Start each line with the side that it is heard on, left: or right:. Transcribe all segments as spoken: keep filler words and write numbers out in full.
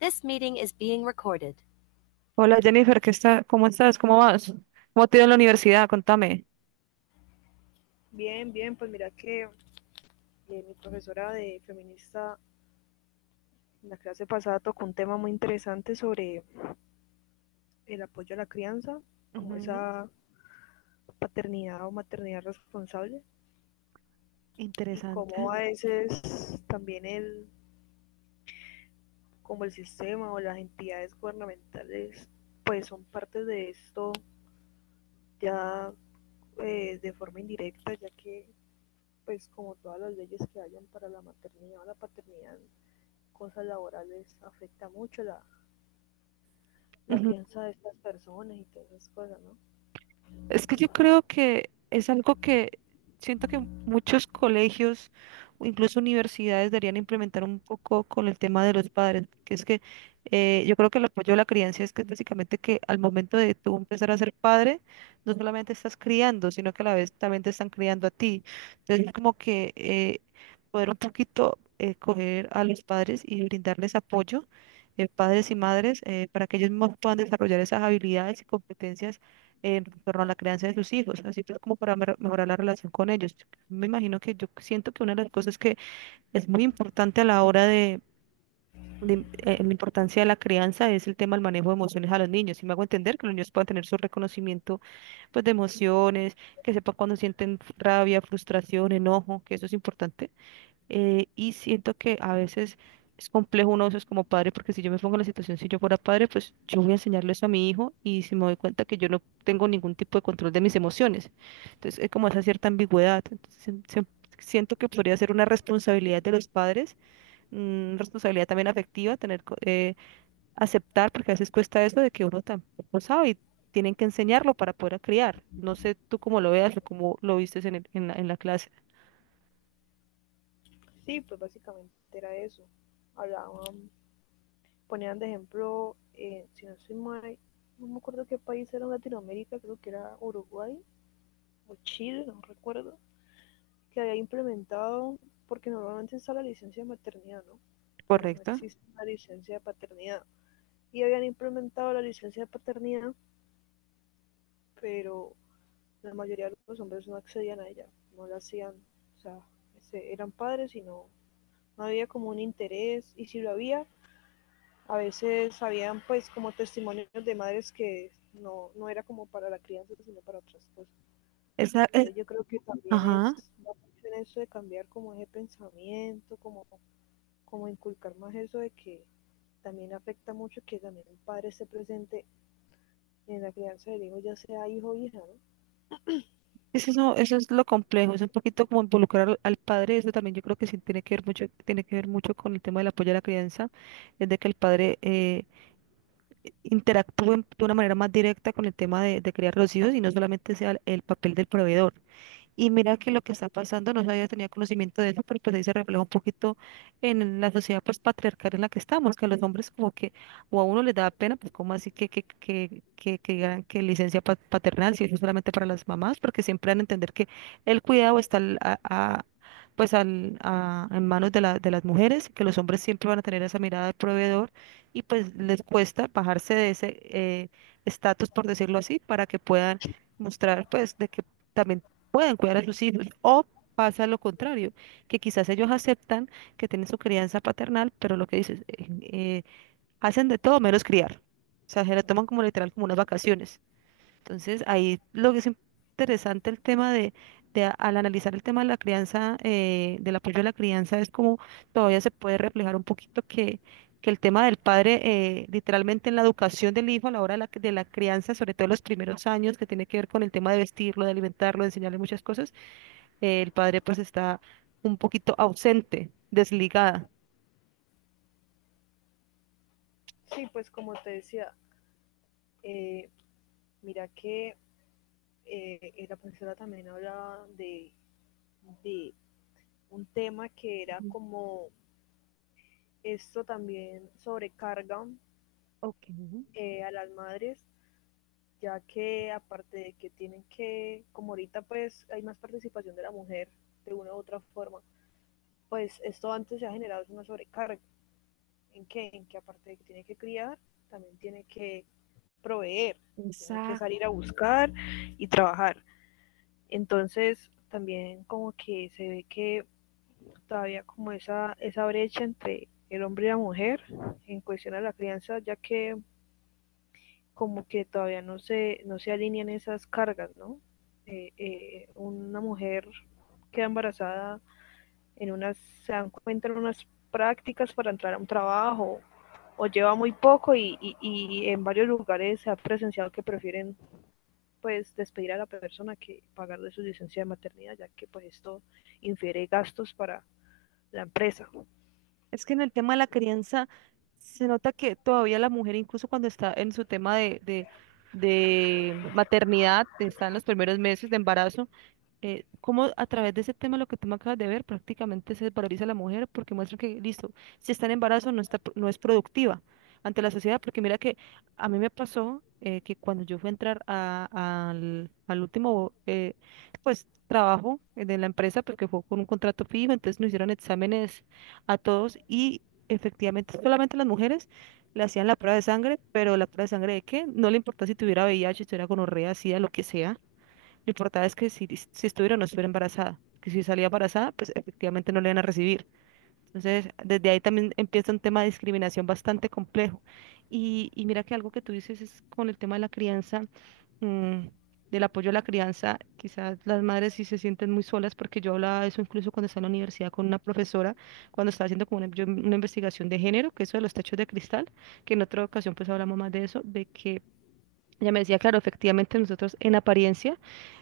left: This meeting is being recorded.
right: Hola Jennifer, ¿qué está? ¿Cómo estás? ¿Cómo vas? ¿Cómo te ha ido en la universidad? Contame.
left: Bien, bien, pues mira que eh, mi profesora de feminista en la clase pasada tocó un tema muy interesante sobre el apoyo a la crianza, como
right: Ujú.
left: esa paternidad o maternidad responsable y
right: Interesante.
left: cómo a veces también el, como el sistema o las entidades gubernamentales pues son parte de esto ya eh, de forma indirecta, ya que pues como todas las leyes que hayan para la maternidad o la paternidad, cosas laborales, afecta mucho la, la crianza de estas personas y todas esas cosas, ¿no?
right: Es que yo creo que es algo que siento que muchos colegios o incluso universidades deberían implementar un poco con el tema de los padres, que es que eh, yo creo que el apoyo a la crianza es que básicamente que al momento de tú empezar a ser padre, no solamente estás criando, sino que a la vez también te están criando a ti. Entonces, como que eh, poder un poquito eh, coger a los padres y brindarles apoyo, eh, padres y madres, eh, para que ellos mismos puedan desarrollar esas habilidades y competencias en torno a la crianza de sus hijos, así pues como para mer- mejorar la relación con ellos. Me imagino que yo siento que una de las cosas que es muy importante a la hora de, de, eh, la importancia de la crianza es el tema del manejo de emociones a los niños. Y me hago entender que los niños puedan tener su reconocimiento pues de emociones, que sepan cuando sienten rabia, frustración, enojo, que eso es importante, eh, y siento que a veces es complejo uno de esos como padre, porque si yo me pongo en la situación, si yo fuera padre, pues yo voy a enseñarle eso a mi hijo y si me doy cuenta que yo no tengo ningún tipo de control de mis emociones. Entonces, es como esa cierta ambigüedad. Entonces, se- se- siento que podría ser una responsabilidad de los padres, una responsabilidad también afectiva, tener co- eh, aceptar, porque a veces cuesta eso de que uno tampoco sabe y tienen que enseñarlo para poder criar. No sé tú cómo lo veas o cómo lo vistes en, el- en la, en la clase,
left: Sí, pues básicamente era eso. Hablaban, ponían de ejemplo, eh, si no soy mal, no me acuerdo qué país era en Latinoamérica, creo que era Uruguay o Chile, no recuerdo, que había implementado, porque normalmente está la licencia de maternidad, ¿no? Pero no
right: ¿correcto?
left: existe la licencia de paternidad. Y habían implementado la licencia de paternidad, pero la mayoría de los hombres no accedían a ella, no la hacían, o sea, eran padres y no, no había como un interés, y si lo había, a veces habían pues como testimonios de madres que no, no era como para la crianza, sino para otras cosas.
right: Esa, es-
left: Entonces yo creo que también
right: ajá.
left: es la mucho eso de cambiar como ese pensamiento, como, como inculcar más eso de que también afecta mucho que también el padre esté presente en la crianza del hijo, ya sea hijo o hija, ¿no?
right: Es eso, eso es lo complejo, es un poquito como involucrar al, al padre, eso también yo creo que sí tiene que ver mucho, tiene que ver mucho con el tema del apoyo a la crianza, es de que el padre eh, interactúe de una manera más directa con el tema de, de criar los hijos y no solamente sea el papel del proveedor. Y mira que lo que está pasando, no sabía, tenía conocimiento de eso, pero pues ahí se refleja un poquito en la sociedad pues patriarcal en la que estamos, que a los hombres como que, o a uno les da pena, pues como así que, que, que, que, que digan que licencia pa- paternal, si eso es solamente para las mamás, porque siempre van a entender que el cuidado está al- a, a- pues al, a- en manos de, la, de las mujeres, que los hombres siempre van a tener esa mirada de proveedor y pues les cuesta bajarse de ese eh, estatus, por decirlo así, para que puedan mostrar pues de que también puedan cuidar a sus hijos. O pasa lo contrario, que quizás ellos aceptan que tienen su crianza paternal, pero lo que dices, eh, eh, hacen de todo menos criar. O sea, se la toman como literal, como unas vacaciones. Entonces, ahí lo que es interesante el tema de, de a- al analizar el tema de la crianza, eh, del apoyo a la crianza, es como todavía se puede reflejar un poquito que, que el tema del padre, eh, literalmente en la educación del hijo a la hora de la, de la crianza, sobre todo en los primeros años, que tiene que ver con el tema de vestirlo, de alimentarlo, de enseñarle muchas cosas, eh, el padre pues está un poquito ausente, desligada.
left: Sí, pues como te decía, eh, mira que eh, eh, la profesora también hablaba de, de un tema que era
right: Ujú.
left: como esto también sobrecarga
right: Ok.
left: eh, a las madres, ya que aparte de que tienen que, como ahorita pues hay más participación de la mujer de una u otra forma, pues esto antes se ha generado una sobrecarga. ¿En qué? En que aparte de que tiene que criar, también tiene que proveer, tiene que salir a buscar y trabajar. Entonces también como que se ve que todavía como esa, esa brecha entre el hombre y la mujer en cuestión a la crianza, ya que como que todavía no se, no se alinean esas cargas, ¿no? Eh, eh, una mujer queda embarazada en unas, se dan cuenta en unas prácticas para entrar a un trabajo o lleva muy poco y, y, y en varios lugares se ha presenciado que prefieren pues despedir a la persona que pagar de su licencia de maternidad, ya que pues esto infiere gastos para la empresa.
right: Es que en el tema de la crianza se nota que todavía la mujer, incluso cuando está en su tema de, de, de maternidad, está en los primeros meses de embarazo, eh, cómo a través de ese tema, lo que tú me acabas de ver, prácticamente se desvaloriza a la mujer porque muestra que, listo, si está en embarazo no está, pro- no es productiva ante la sociedad, porque mira que a mí me pasó, eh, que cuando yo fui a entrar a- al, al último, eh, pues, trabajo de la empresa, porque fue con un contrato fijo, entonces nos hicieron exámenes a todos y efectivamente solamente las mujeres le hacían la prueba de sangre, pero la prueba de sangre de qué, no le importaba si tuviera V I H, si tuviera gonorrea, SIDA, lo que sea, lo importante es que si, si estuviera o no estuviera embarazada, que si salía embarazada, pues efectivamente no le iban a recibir. Entonces, desde ahí también empieza un tema de discriminación bastante complejo. Y, y mira que algo que tú dices es con el tema de la crianza, mm, del apoyo a la crianza, quizás las madres sí se sienten muy solas, porque yo hablaba de eso incluso cuando estaba en la universidad con una profesora, cuando estaba haciendo como una, yo una investigación de género, que eso de los techos de cristal, que en otra ocasión pues hablamos más de eso, de que ella me decía, claro, efectivamente nosotros en apariencia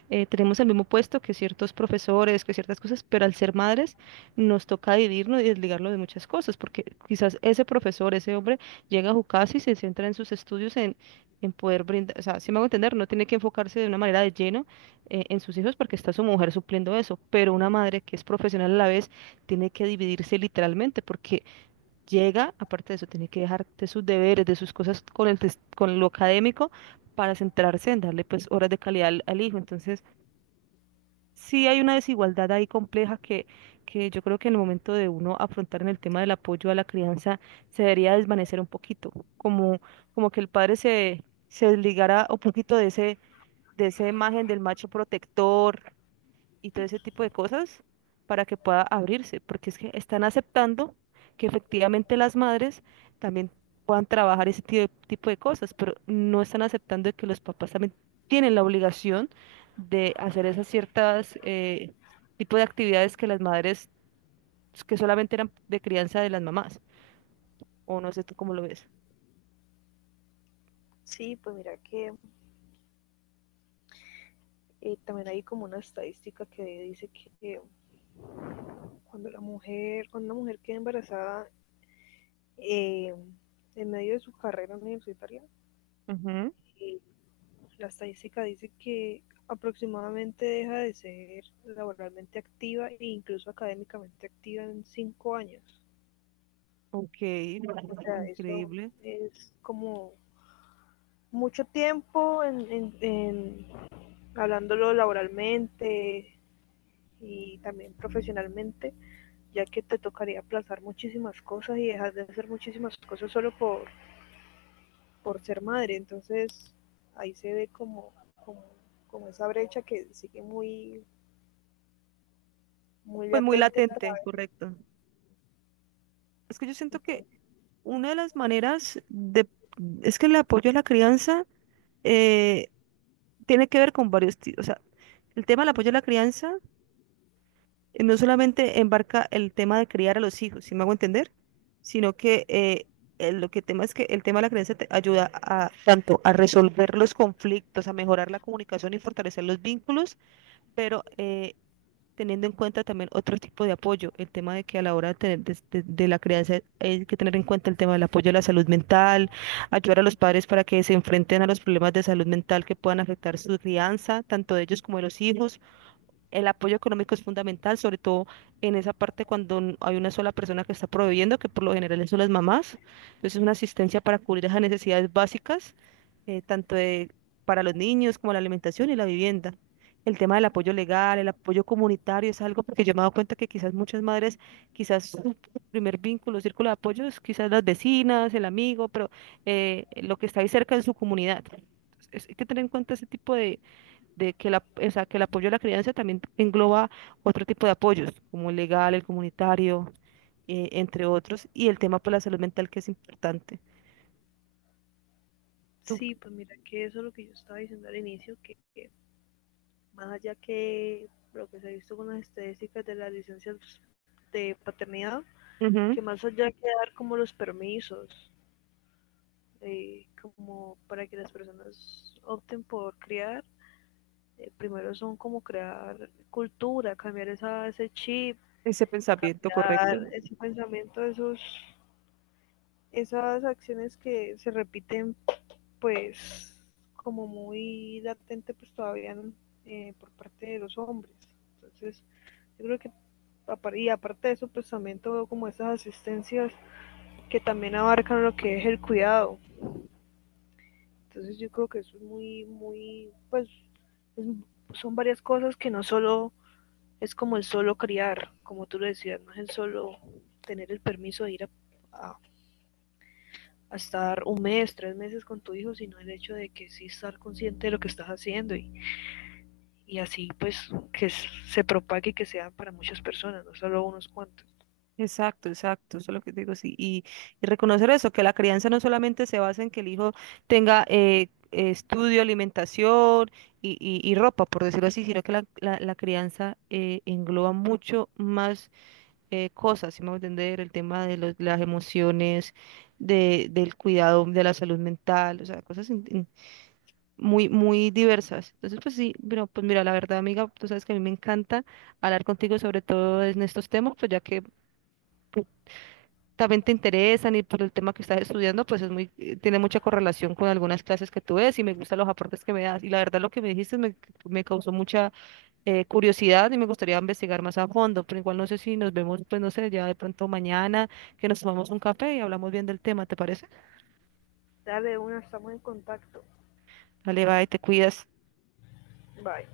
right: eh, tenemos el mismo puesto que ciertos profesores, que ciertas cosas, pero al ser madres nos toca dividirnos y desligarlo de muchas cosas, porque quizás ese profesor, ese hombre, llega a su casa y se centra en sus estudios, en, en poder brindar, o sea, si me hago entender, no tiene que enfocarse de una manera de lleno, eh, en sus hijos porque está su mujer supliendo eso, pero una madre que es profesional a la vez tiene que dividirse literalmente, porque llega, aparte de eso, tiene que dejar de sus deberes, de sus cosas con el tes- con lo académico para centrarse en darle pues horas de calidad al, al hijo. Entonces, sí hay una desigualdad ahí compleja que, que yo creo que en el momento de uno afrontar en el tema del apoyo a la crianza se debería desvanecer un poquito, como, como que el padre se, se desligara un poquito de ese, de esa imagen del macho protector y todo ese tipo de cosas para que pueda abrirse, porque es que están aceptando que efectivamente las madres también puedan trabajar ese ti- tipo de cosas, pero no están aceptando que los papás también tienen la obligación de hacer esas ciertas eh, tipo de actividades que las madres, que solamente eran de crianza de las mamás, o no sé tú cómo lo ves.
left: Sí, pues mira que eh, también hay como una estadística que dice que cuando la mujer, cuando una mujer queda embarazada, eh, en medio de su carrera universitaria,
right: Ujú.
left: eh, la estadística dice que aproximadamente deja de ser laboralmente activa e incluso académicamente activa en cinco años.
right: Ok,
left: O sea, eso
right: increíble.
left: es como mucho tiempo en, en, en hablándolo laboralmente y también profesionalmente, ya que te tocaría aplazar muchísimas cosas y dejar de hacer muchísimas cosas solo por, por ser madre. Entonces ahí se ve como, como, como esa brecha que sigue muy, muy
right: Pues muy
left: latente.
right: latente, correcto. Es que yo siento que
left: Entonces,
right: una de las maneras de, es que el apoyo a la crianza eh, tiene que ver con varios tipos. O sea, el tema del apoyo a la crianza eh, no solamente embarca el tema de criar a los hijos, si me hago entender, sino que eh, el- lo que tema es que el tema de la crianza te ayuda a tanto a resolver los conflictos, a mejorar la comunicación y fortalecer los vínculos, pero eh, teniendo en cuenta también otro tipo de apoyo, el tema de que a la hora de, tener, des- de, de la crianza hay que tener en cuenta el tema del apoyo a la salud mental, ayudar a los padres para que se enfrenten a los problemas de salud mental que puedan afectar su crianza, tanto de ellos como de los hijos. El apoyo económico es fundamental, sobre todo en esa parte cuando n- hay una sola persona que está proveyendo, que por lo general son las mamás. Entonces, una asistencia para cubrir esas necesidades básicas, eh, tanto de- para los niños como la alimentación y la vivienda. El tema del apoyo legal, el apoyo comunitario es algo porque yo me he dado cuenta que quizás muchas madres, quizás su primer vínculo, círculo de apoyo es quizás las vecinas, el amigo, pero eh, lo que está ahí cerca en su comunidad. Entonces, hay que tener en cuenta ese tipo de de que, la, o sea, que el apoyo a la crianza también engloba otro tipo de apoyos, como el legal, el comunitario, eh, entre otros, y el tema por la salud mental que es importante. Tú,
left: sí, pues mira que eso es lo que yo estaba diciendo al inicio, que, que más allá que lo que se ha visto con las estadísticas de las licencias de paternidad,
right: ujú,
left: que más allá que dar como los permisos, eh, como para que las personas opten por criar, eh, primero son como crear cultura, cambiar esa, ese chip,
right: ese pensamiento correcto.
left: cambiar ese pensamiento, esos, esas acciones que se repiten pues como muy latente pues todavía eh, por parte de los hombres. Entonces yo creo que y aparte de eso pues también todo como esas asistencias que también abarcan lo que es el cuidado. Entonces yo creo que eso es muy, muy, pues es, son varias cosas que no solo es como el solo criar, como tú lo decías, no es el solo tener el permiso de ir a, a- a estar un mes, tres meses con tu hijo, sino el hecho de que sí estar consciente de lo que estás haciendo y, y así pues que se propague y que sea para muchas personas, no solo unos cuantos.
right: Exacto, exacto, eso es lo que digo, sí. Y, y reconocer eso, que la crianza no solamente se basa en que el hijo tenga eh, eh, estudio, alimentación y, y- y ropa, por decirlo así, sino que la, la- la crianza eh, engloba mucho más eh, cosas, si me voy a entender, el tema de los- las emociones, de, del cuidado de la salud mental, o sea, cosas in- in- muy, muy diversas. Entonces, pues sí, pero pues mira, la verdad, amiga, tú sabes que a mí me encanta hablar contigo sobre todo en estos temas, pues ya que también te interesan y por el tema que estás estudiando, pues es muy, eh, tiene mucha correlación con algunas clases que tú ves y me gustan los aportes que me das. Y la verdad, lo que me dijiste me, me causó mucha eh, curiosidad y me gustaría investigar más a fondo, pero igual no sé si nos vemos, pues no sé, ya de pronto mañana, que nos tomamos un café y hablamos bien del tema, ¿te parece?
left: Dale una, estamos en contacto.
right: Dale, bye, te cuidas.
left: Bye.